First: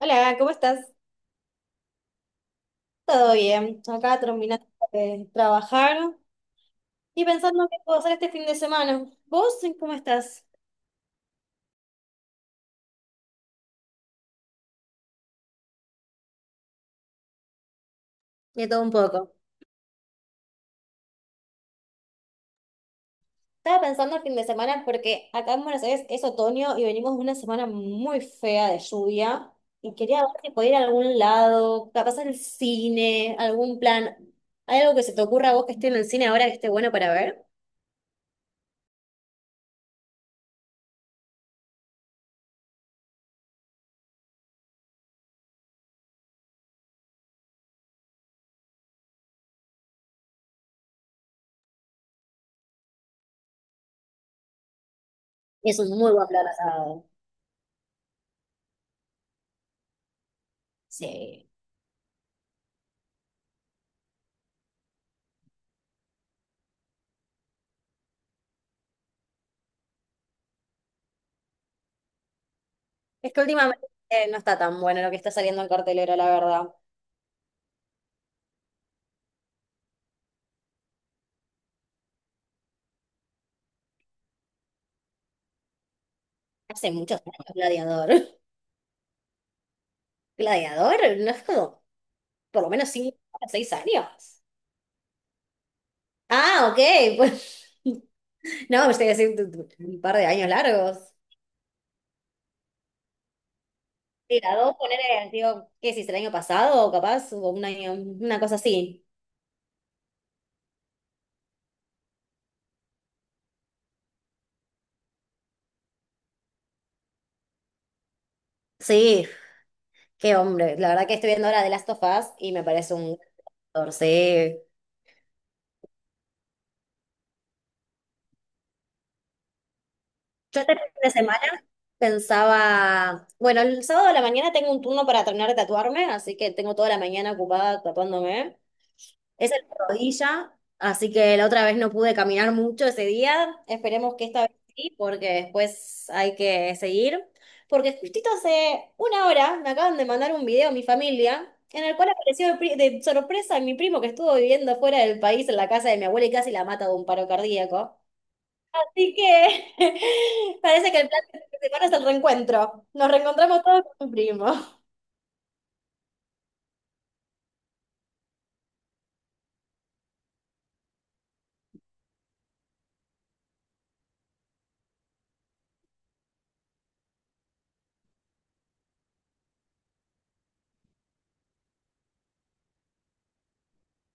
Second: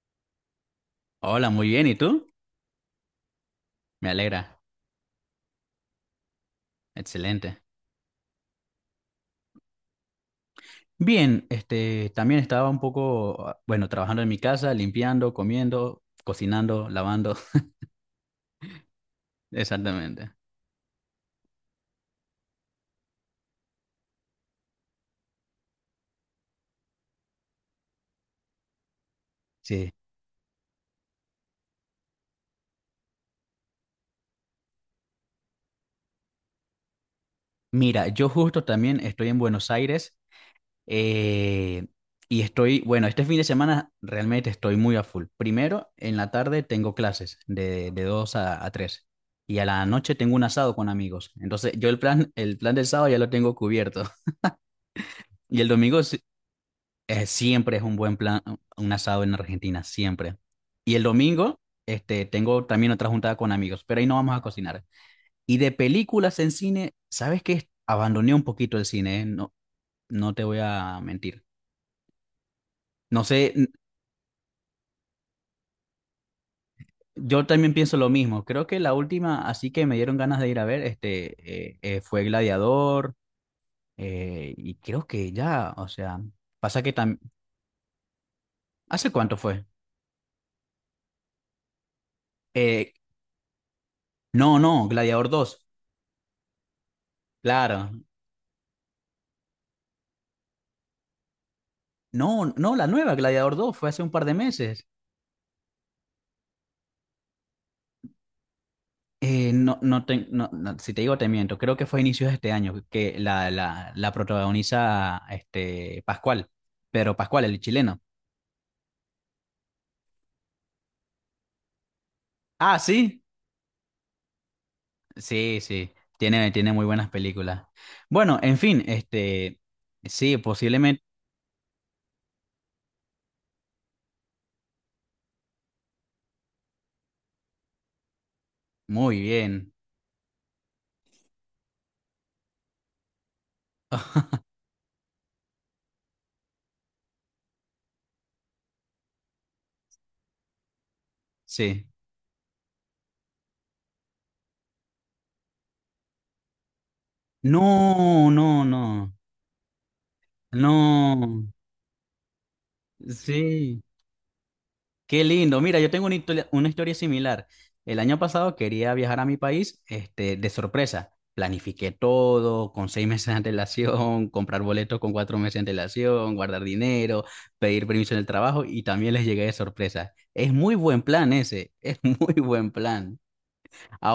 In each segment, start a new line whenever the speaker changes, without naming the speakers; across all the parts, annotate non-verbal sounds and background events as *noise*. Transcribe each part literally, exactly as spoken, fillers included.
Hola, ¿cómo estás?
Hola, muy bien. ¿Y tú?
¿Todo bien?
Me
Acá
alegra.
terminando de trabajar y
Excelente.
pensando qué puedo hacer este fin de semana. ¿Vos cómo estás?
Bien, este, también estaba un poco, ah, bueno, trabajando en mi casa, limpiando, comiendo, cocinando, lavando. *laughs*
De todo un poco.
Exactamente.
Estaba pensando el fin de semana porque acá en Buenos Aires es otoño y venimos de una semana muy fea de lluvia
Sí.
y quería ver si podía ir a algún lado, capaz al cine, algún plan. ¿Hay algo que se te ocurra a vos que esté en el cine ahora que esté bueno para ver?
Mira, yo justo también estoy en Buenos Aires, eh, y estoy, bueno, este fin de semana realmente estoy muy a full. Primero, en la tarde tengo clases de, de dos a, a tres y a la noche tengo un asado con amigos. Entonces, yo el plan, el plan del sábado ya lo tengo cubierto. *laughs* Y el
Es un
domingo
muy
sí—
buen plan asado.
Eh, siempre es un buen plan, uh, un asado en Argentina, siempre. Y el
Sí.
domingo, este, tengo también otra juntada con amigos, pero ahí no vamos a cocinar. Y de películas en cine, ¿sabes qué? Abandoné un poquito el cine, eh, no, no te voy a mentir. No
Es
sé,
que
n-
últimamente eh, no está tan bueno lo que está saliendo en cartelera, la verdad.
yo también pienso lo mismo. Creo que la última, así que me dieron ganas de ir a ver, este, eh, eh, fue Gladiador, eh, y creo que ya, o sea, pasa
Hace
que también...
muchos años, Gladiador.
¿Hace cuánto fue?
*laughs* Gladiador, no es como, por lo menos
Eh,
cinco o seis años.
no, no, Gladiador dos.
Ah, ok, pues.
Claro.
*laughs* No, me estoy diciendo un par de años largos.
No, no, la nueva Gladiador dos fue hace un par de
Sí, la dos,
meses.
poner, digo, ¿qué es el año pasado? O capaz, o un año, una cosa así.
Eh, no, no, te- no, no, si te digo te miento, creo que fue a inicios de este año que la, la, la protagoniza, este, Pascual, pero Pascual, el chileno.
Sí, qué hombre. La verdad que estoy viendo ahora The Last of Us y me
Ah,
parece un
sí,
Gladiador, sí.
sí, sí, tiene, tiene muy buenas películas. Bueno, en fin, este, sí,
Yo este fin
posiblemente,
de semana pensaba, bueno, el sábado de la mañana tengo un turno para terminar de tatuarme, así que tengo toda la mañana ocupada tatuándome.
muy
Es el
bien,
de rodilla, así que la otra vez no pude caminar mucho ese día. Esperemos que
*laughs*
esta vez sí, porque después hay que seguir. Porque justito hace una hora me acaban de mandar un video a mi familia en
sí.
el cual apareció de, pri- de sorpresa mi primo que estuvo viviendo fuera del país en la casa de mi abuela y casi la mata de un paro cardíaco.
No, no, no,
Así que *laughs* parece que el plan de
no,
esta semana es el reencuentro. Nos reencontramos
sí.
todos con mi primo.
Qué lindo. Mira, yo tengo una historia, una historia similar. El año pasado quería viajar a mi país, este, de sorpresa. Planifiqué todo con seis *laughs* meses de antelación, comprar boletos con cuatro meses de antelación, guardar dinero, pedir permiso en el trabajo y también les llegué de sorpresa. Es muy buen plan ese, es *laughs* muy buen plan.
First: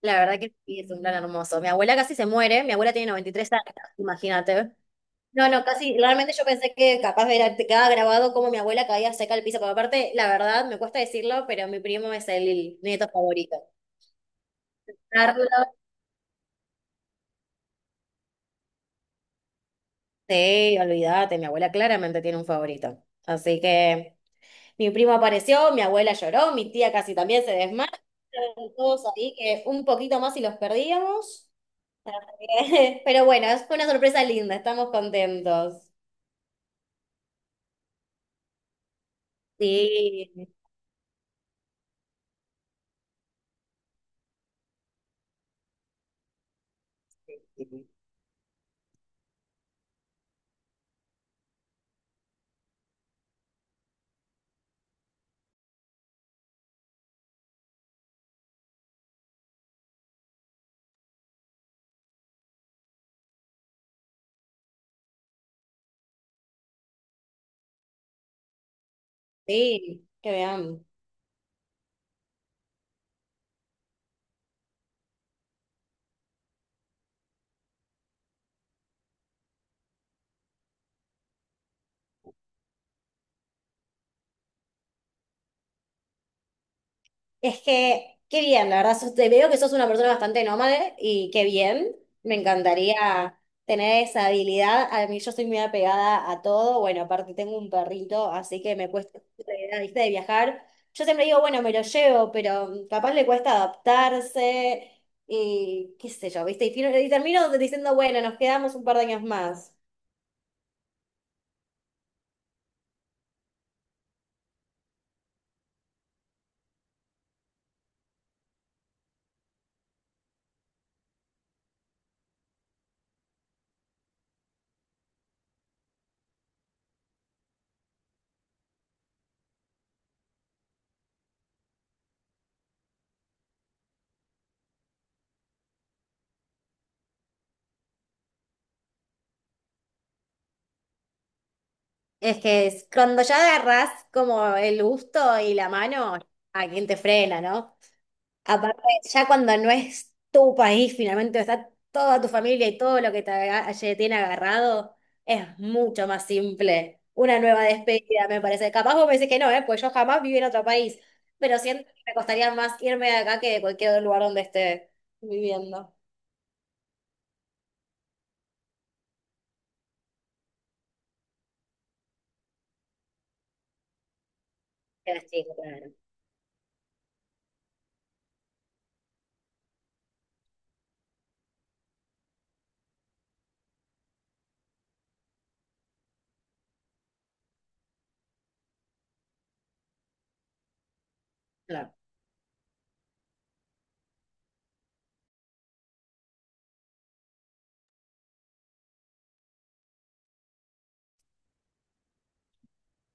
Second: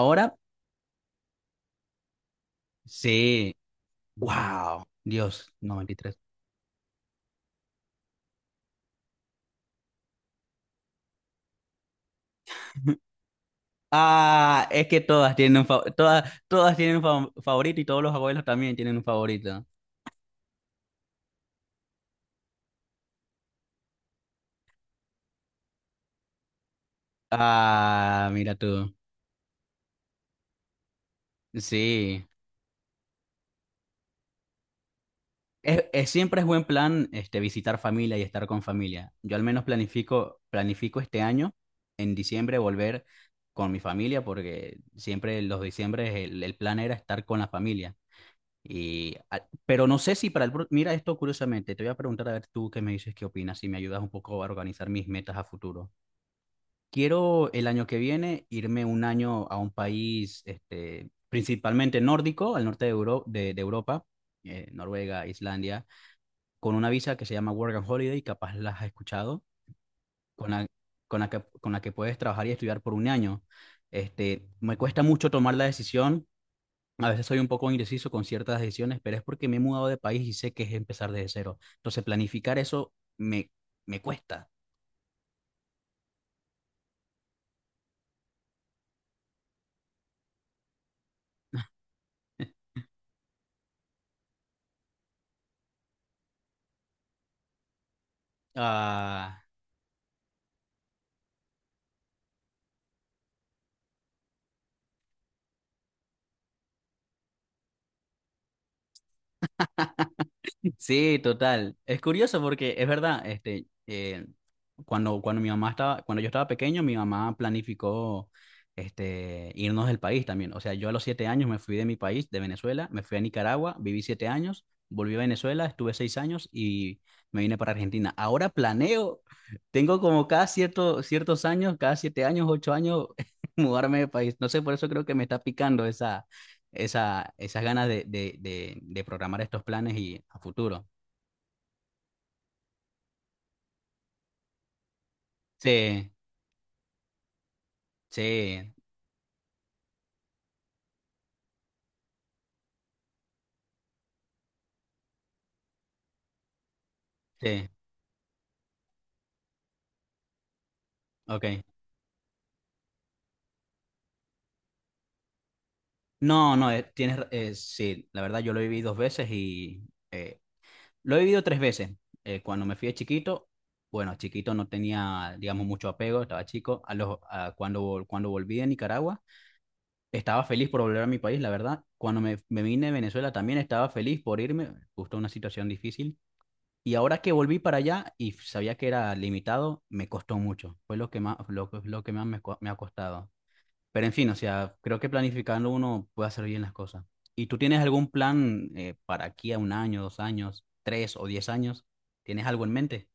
La verdad que sí, es un plan hermoso. Mi abuela casi se muere, mi abuela tiene noventa y tres
sí,
años, imagínate.
wow,
No,
Dios,
no,
noventa y
casi,
tres.
realmente yo pensé que capaz era, te quedaba grabado como mi abuela caía seca al piso, porque aparte, la verdad, me cuesta decirlo, pero mi primo es el
*laughs*
nieto favorito.
Ah, es que todas tienen un,
Carlos,
fa- todas, todas tienen un fa- favorito y todos los abuelos también tienen un favorito.
sí, olvídate, mi abuela claramente tiene un favorito. Así que mi primo apareció, mi abuela lloró, mi tía casi también se desmayó,
Ah, mira
estaban
tú.
todos ahí que un poquito más y los perdíamos.
Sí.
*laughs* Pero bueno, fue una sorpresa linda, estamos
Es,
contentos.
es- siempre es buen plan, este, visitar familia y estar con familia. Yo al menos
Sí,
planifico, planifico este año, en diciembre, volver con mi familia, porque siempre los diciembres el, el plan era estar con la familia. Y, a- pero no sé si para el... pro- mira esto curiosamente, te voy a preguntar a ver tú qué me dices, qué opinas, si me ayudas un poco a organizar mis metas a futuro. Quiero el año que viene irme un año a un país, este, principalmente nórdico, al norte de, Euro- de, de Europa, eh, Noruega, Islandia, con una visa que se llama Work and Holiday, capaz las has escuchado,
sí, que
con la,
vean.
con la que, con la que puedes trabajar y estudiar por un año. Este, me cuesta mucho tomar la decisión, a veces soy un poco indeciso con ciertas decisiones, pero es porque me he mudado de país y sé que es empezar desde cero. Entonces planificar eso me, me cuesta.
Es que, qué bien, la verdad, sos- te veo que sos una persona bastante nómade y qué bien, me
*laughs*
encantaría tener esa habilidad. A mí yo soy muy apegada a todo, bueno, aparte tengo un perrito, así que me cuesta
Ah,
la idea, ¿viste? De viajar. Yo siempre digo, bueno, me lo llevo, pero capaz le cuesta adaptarse y qué sé yo, ¿viste? Y, fino- y termino diciendo, bueno, nos quedamos un par de años más.
sí, total. Es curioso porque es verdad, este, eh, cuando, cuando mi mamá estaba, cuando yo estaba pequeño, mi mamá planificó, este, irnos del país también. O sea, yo a los siete años me fui de mi país, de Venezuela, me fui a Nicaragua, viví siete años, volví a Venezuela, estuve seis años y me vine para Argentina. Ahora planeo, tengo como cada cierto, ciertos años, cada siete años, ocho años, *laughs* mudarme de país. No sé, por eso creo que me está picando esa esa, esas ganas de, de, de, de programar estos planes y a futuro.
Es que es- cuando ya agarrás como el gusto y la
Sí,
mano, a quien te frena, ¿no?
sí,
Aparte, ya cuando no es tu país, finalmente está toda tu familia y todo lo que te aga- te tiene agarrado, es mucho más simple. Una nueva
sí,
despedida, me parece. Capaz vos me decís que no, ¿eh? Pues yo jamás viví en otro país, pero
ok.
siento que me costaría más irme de acá que de cualquier lugar donde esté viviendo.
No, no, eh, tienes, ra- eh, sí, la verdad yo lo viví dos veces y eh, lo he vivido tres veces. Eh, cuando me fui de chiquito, bueno, chiquito no
Pero
tenía,
sí,
digamos, mucho
claro.
apego, estaba chico. A los, a cuando, vol- Cuando volví de Nicaragua, estaba feliz por volver a mi país, la verdad. Cuando me, me vine de Venezuela también estaba feliz por irme, justo una situación difícil. Y ahora que volví para allá y sabía que era limitado, me costó mucho. Fue lo que más, lo, que-
Claro.
lo que más me co- me ha costado. Pero en fin, o sea, creo que planificando uno puede hacer bien las cosas. ¿Y tú tienes algún plan, eh, para aquí a un año, dos años, tres o diez años? ¿Tienes algo en mente?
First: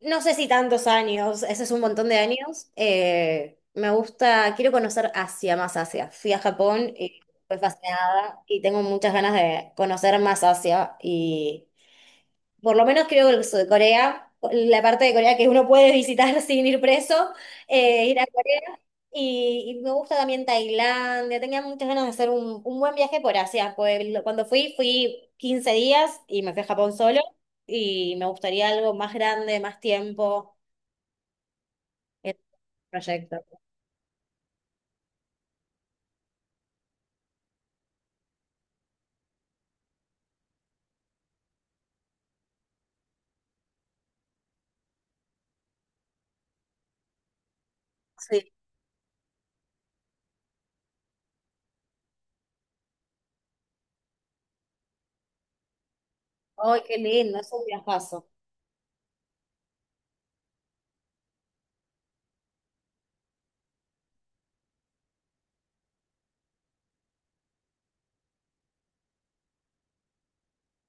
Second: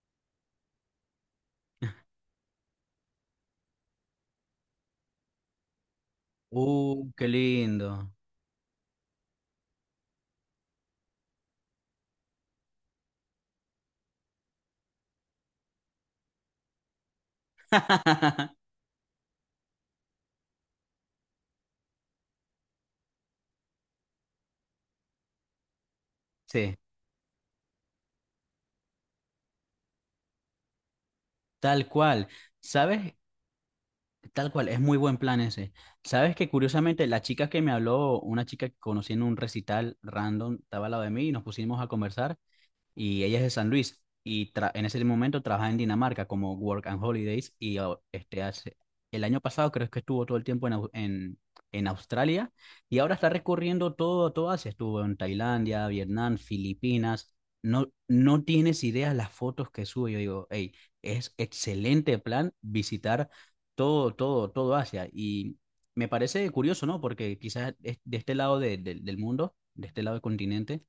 No sé si tantos años, ese es un montón de años. Eh, me gusta, quiero conocer Asia, más Asia. Fui a Japón
¡Uh,
y
qué
fue
lindo!
fascinada y tengo muchas ganas de conocer más Asia y por lo menos creo que el sur de Corea, la parte de Corea que uno puede visitar *laughs* sin ir preso, eh, ir a
*laughs*
Corea. Y, y me gusta también Tailandia, tenía muchas ganas de hacer un, un, buen viaje por Asia. Pues, lo- cuando fui, fui quince días y me fui a
Sí,
Japón solo y me gustaría algo más grande, más tiempo
tal cual.
el
¿Sabes?
proyecto.
Tal cual, es muy buen plan ese. ¿Sabes que curiosamente la chica que me habló, una chica que conocí en un recital random, estaba al lado de mí y nos pusimos a conversar? Y ella es de San Luis y tra- en ese momento trabaja en Dinamarca como Work and Holidays. Y oh, este
Sí.
hace el año pasado creo que estuvo todo el tiempo en, Au- en, en Australia y ahora está recorriendo todo, todo Asia, estuvo en Tailandia, Vietnam,
Ay, qué
Filipinas.
lindo, es un
No,
viajazo.
no tienes ideas las fotos que sube. Yo digo, hey, es excelente plan visitar todo, todo, todo Asia. Y me parece curioso, ¿no? Porque quizás es de este lado de- de- del mundo, de este lado del continente,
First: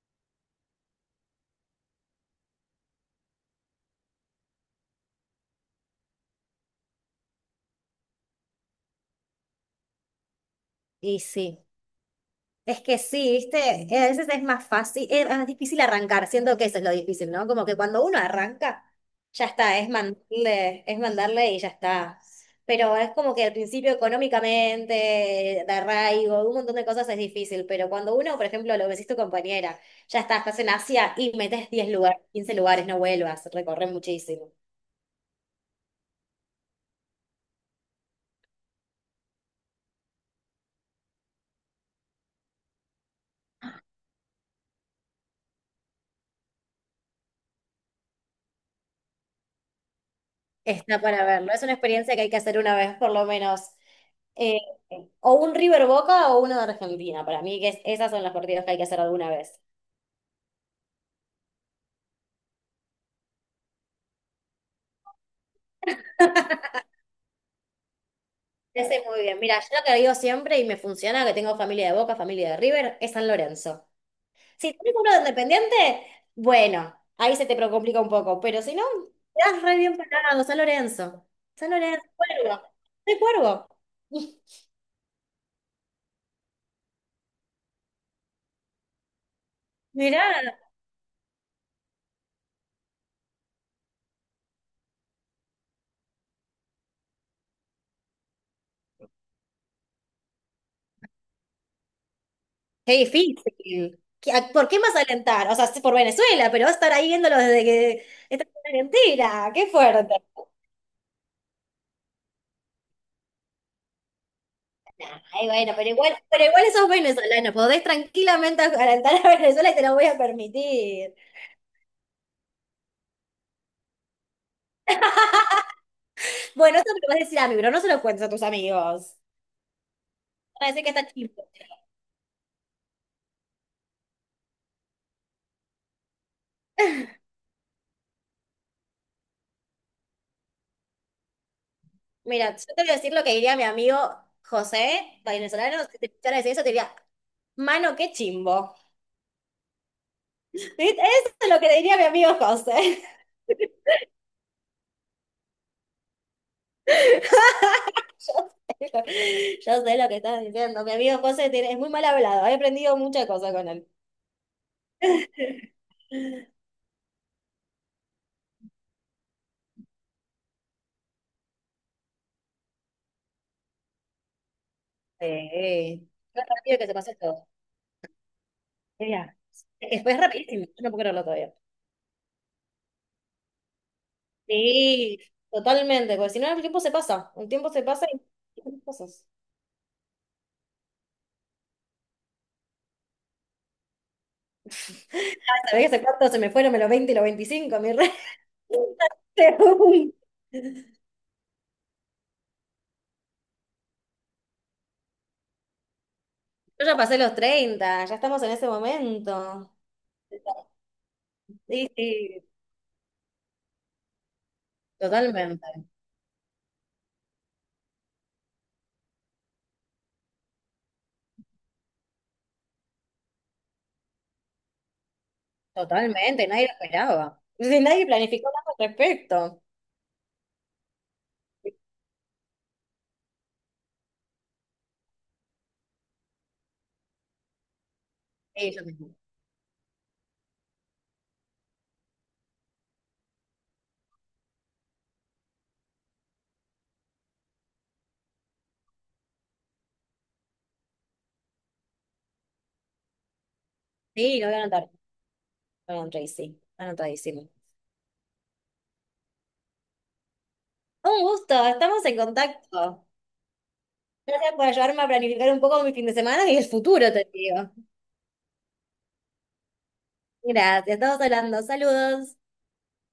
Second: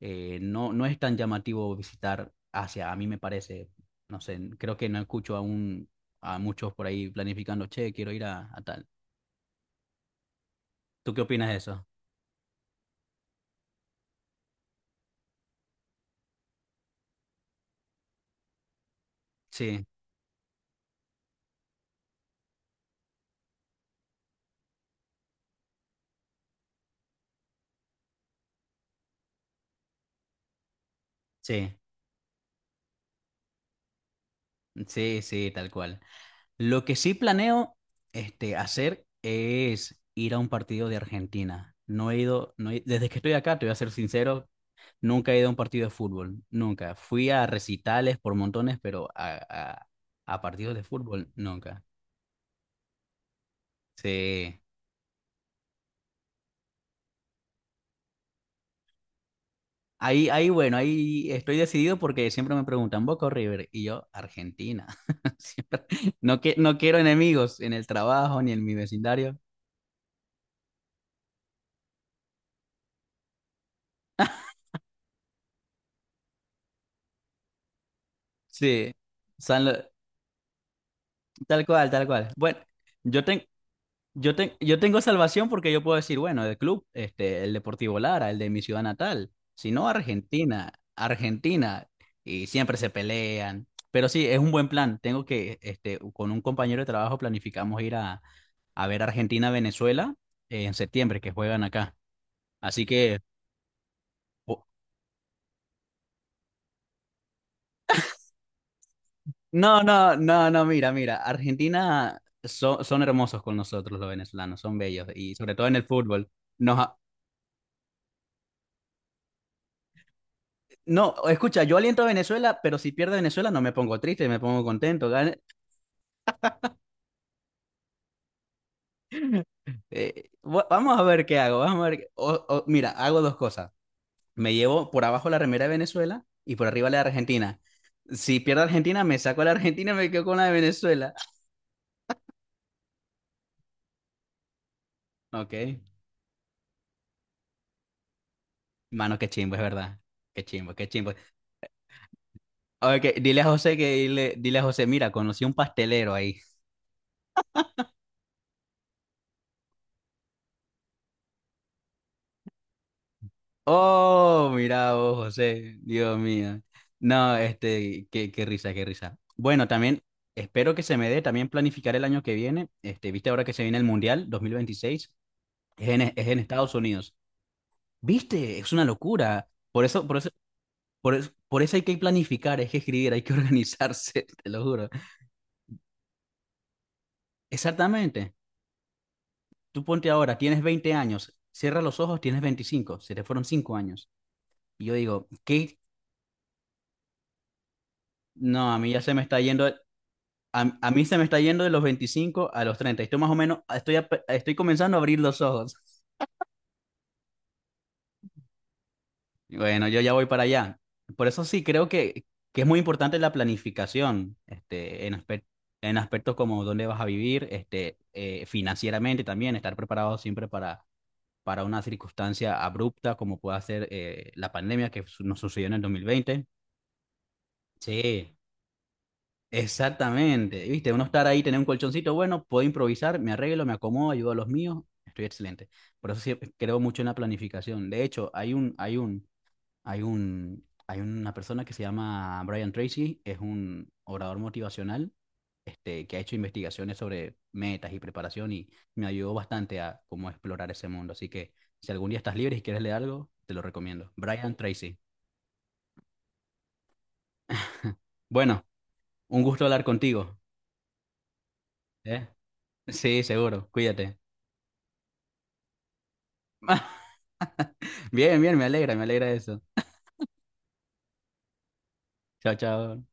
eh, no, no es tan llamativo visitar Asia, a mí me parece, no sé, creo que no escucho a un a muchos por ahí planificando, che, quiero ir a, a tal. ¿Tú qué
Y
opinas de
sí.
eso?
Es que sí, viste, Eh, a veces es más fácil, es más difícil arrancar, siento que eso es lo difícil, ¿no? Como que cuando uno arranca, ya está,
Sí,
es mandarle, es mandarle y ya está. Pero es como que al principio económicamente, de arraigo, un montón de cosas es difícil, pero cuando uno, por ejemplo, lo que decís tu compañera, ya está estás en Asia y metes
sí,
diez lugares, quince lugares, no vuelvas, recorres muchísimo.
sí, sí, tal cual. Lo que sí planeo, este, hacer es ir a un partido de Argentina. No he ido, no he- desde que estoy acá, te voy a ser sincero, nunca he ido a un partido de fútbol, nunca. Fui a recitales por montones, pero a, a, a partidos de
Está para
fútbol,
verlo. Es una
nunca.
experiencia que hay que hacer una vez, por lo menos. Eh,
Sí.
o un River Boca o uno de Argentina. Para mí, que es- esas son las partidas que hay que hacer alguna vez.
Ahí, ahí, bueno, ahí estoy decidido porque siempre me preguntan Boca o River y yo Argentina. *laughs* Siempre- No, que, no quiero enemigos en el trabajo ni en mi
Te sé muy
vecindario.
bien. Mira, yo lo que digo siempre y me funciona, que tengo familia de Boca, familia de River, es San Lorenzo. Si tenés uno de Independiente, bueno, ahí se te pro- complica un poco. Pero si no,
Sí.
te das
San
re
Lo-
bien parado, San Lorenzo.
Tal
San
cual,
Lorenzo,
tal cual. Bueno,
Cuervo. Soy
yo, ten-
Cuervo.
yo,
*laughs*
ten- yo tengo salvación porque yo puedo decir, bueno, el club, este, el Deportivo Lara, el de mi ciudad natal, si no
Mirá.
Argentina, Argentina, y siempre se pelean. Pero sí, es un buen plan. Tengo que, este, con un compañero de trabajo planificamos ir a a ver Argentina-Venezuela, eh, en septiembre, que juegan acá. Así
Qué
que,
difícil. ¿Qué- a-
po-
¿Por qué más alentar? O sea, sí, por Venezuela, pero va a estar ahí viéndolo desde que esta semana entera. Qué
no,
fuerte.
no, no, no, mira, mira, Argentina so- son hermosos con nosotros los venezolanos, son bellos,
Nah,
y
ay,
sobre todo
bueno,
en el
pero igual,
fútbol.
pero igual
Nos,
sos
a-
venezolano. Podés tranquilamente alentar a Venezuela y te lo voy a
no,
permitir.
escucha, yo aliento a Venezuela, pero si pierde Venezuela no me pongo triste, me pongo contento. Gane-
*laughs* Bueno, eso me lo vas a decir a mí, pero no se lo cuentes a tus amigos.
eh,
Van
va-
a decir que
vamos a
está
ver
chido.
qué hago, vamos a ver. Qué- o- o- mira, hago dos cosas. Me llevo por abajo la remera de Venezuela y por arriba la de Argentina. Si pierdo Argentina, me saco a la Argentina y me quedo con la de Venezuela. *laughs*
Mira, yo te voy a decir lo que diría mi amigo José,
Ok.
venezolano. Si te escuchara decir eso, te diría, mano, qué chimbo.
Mano, qué chimbo, es verdad. Qué
*laughs*
chimbo,
¿Viste?
qué chimbo.
Eso es lo que diría mi amigo José.
Ok, dile a
*laughs*
José que dile, dile a José, mira, conocí un pastelero ahí.
*laughs* Yo sé lo yo sé lo que estás diciendo. Mi amigo José tiene- es muy mal hablado. He aprendido muchas cosas con él.
Oh, mira vos, José, Dios mío. No, este, qué, qué risa, qué risa. Bueno, también espero que se me dé también planificar el año que viene. Este, viste ahora que se viene el Mundial dos mil veintiséis, es en,
Sí.
es en
Lo
Estados
rápido que se pasa
Unidos.
todo.
Viste, es una
Mira.
locura. Por
Es,
eso, por
es
eso,
rapidísimo. Yo no puedo
por
creerlo
eso,
todavía.
por eso hay que planificar, hay que escribir, hay que organizarse, *laughs* te lo juro.
Sí, totalmente. Porque si no, el tiempo se pasa. El tiempo se pasa y
Exactamente.
y cosas. *laughs*
Tú ponte ahora, tienes veinte años, cierra los ojos, tienes veinticinco, se te fueron cinco años.
Ah,
Y yo digo, ¿qué?
¿Sabés hace cuánto se me fueron los veinte, y los veinticinco, mi rey?
No, a mí ya se me
*laughs*
está yendo,
Según. Yo
a, a mí se me está yendo de los veinticinco a los treinta. Estoy más o menos, estoy, ap- estoy comenzando a abrir los ojos.
ya pasé los treinta. Ya estamos en ese
Y
momento.
bueno, yo ya voy para allá. Por eso sí, creo
Sí,
que,
sí,
que es muy importante la planificación, este, en aspe-
totalmente.
en aspectos como dónde vas a vivir, este, eh, financieramente también, estar preparado siempre para para una circunstancia abrupta como pueda ser, eh, la pandemia que nos sucedió en el dos mil veinte.
Totalmente, nadie lo esperaba. Entonces, nadie
Sí,
planificó nada al respecto.
exactamente. Viste, uno estar ahí, tener un colchoncito, bueno, puedo improvisar, me arreglo, me acomodo, ayudo a los míos, estoy excelente. Por eso sí, creo mucho en la planificación. De hecho, hay
Sí,
un,
yo
hay
mismo.
un, hay un, hay una persona que se llama Brian Tracy, es un orador motivacional, este, que ha hecho investigaciones sobre metas y preparación y me ayudó bastante a cómo explorar ese mundo. Así que si algún día estás libre y quieres leer algo, te lo recomiendo.
Sí, lo voy
Brian
a anotar.
Tracy.
Lo voy a sí. Anotadísimo.
*laughs* Bueno, un gusto hablar contigo,
Un gusto, estamos en
¿eh?
contacto.
Sí, seguro. Cuídate.
Gracias por ayudarme a planificar un poco mi fin de semana y el futuro, te digo.
*laughs* Bien, bien, me alegra, me alegra eso.
Gracias, estamos hablando. Saludos.
Chao, chao.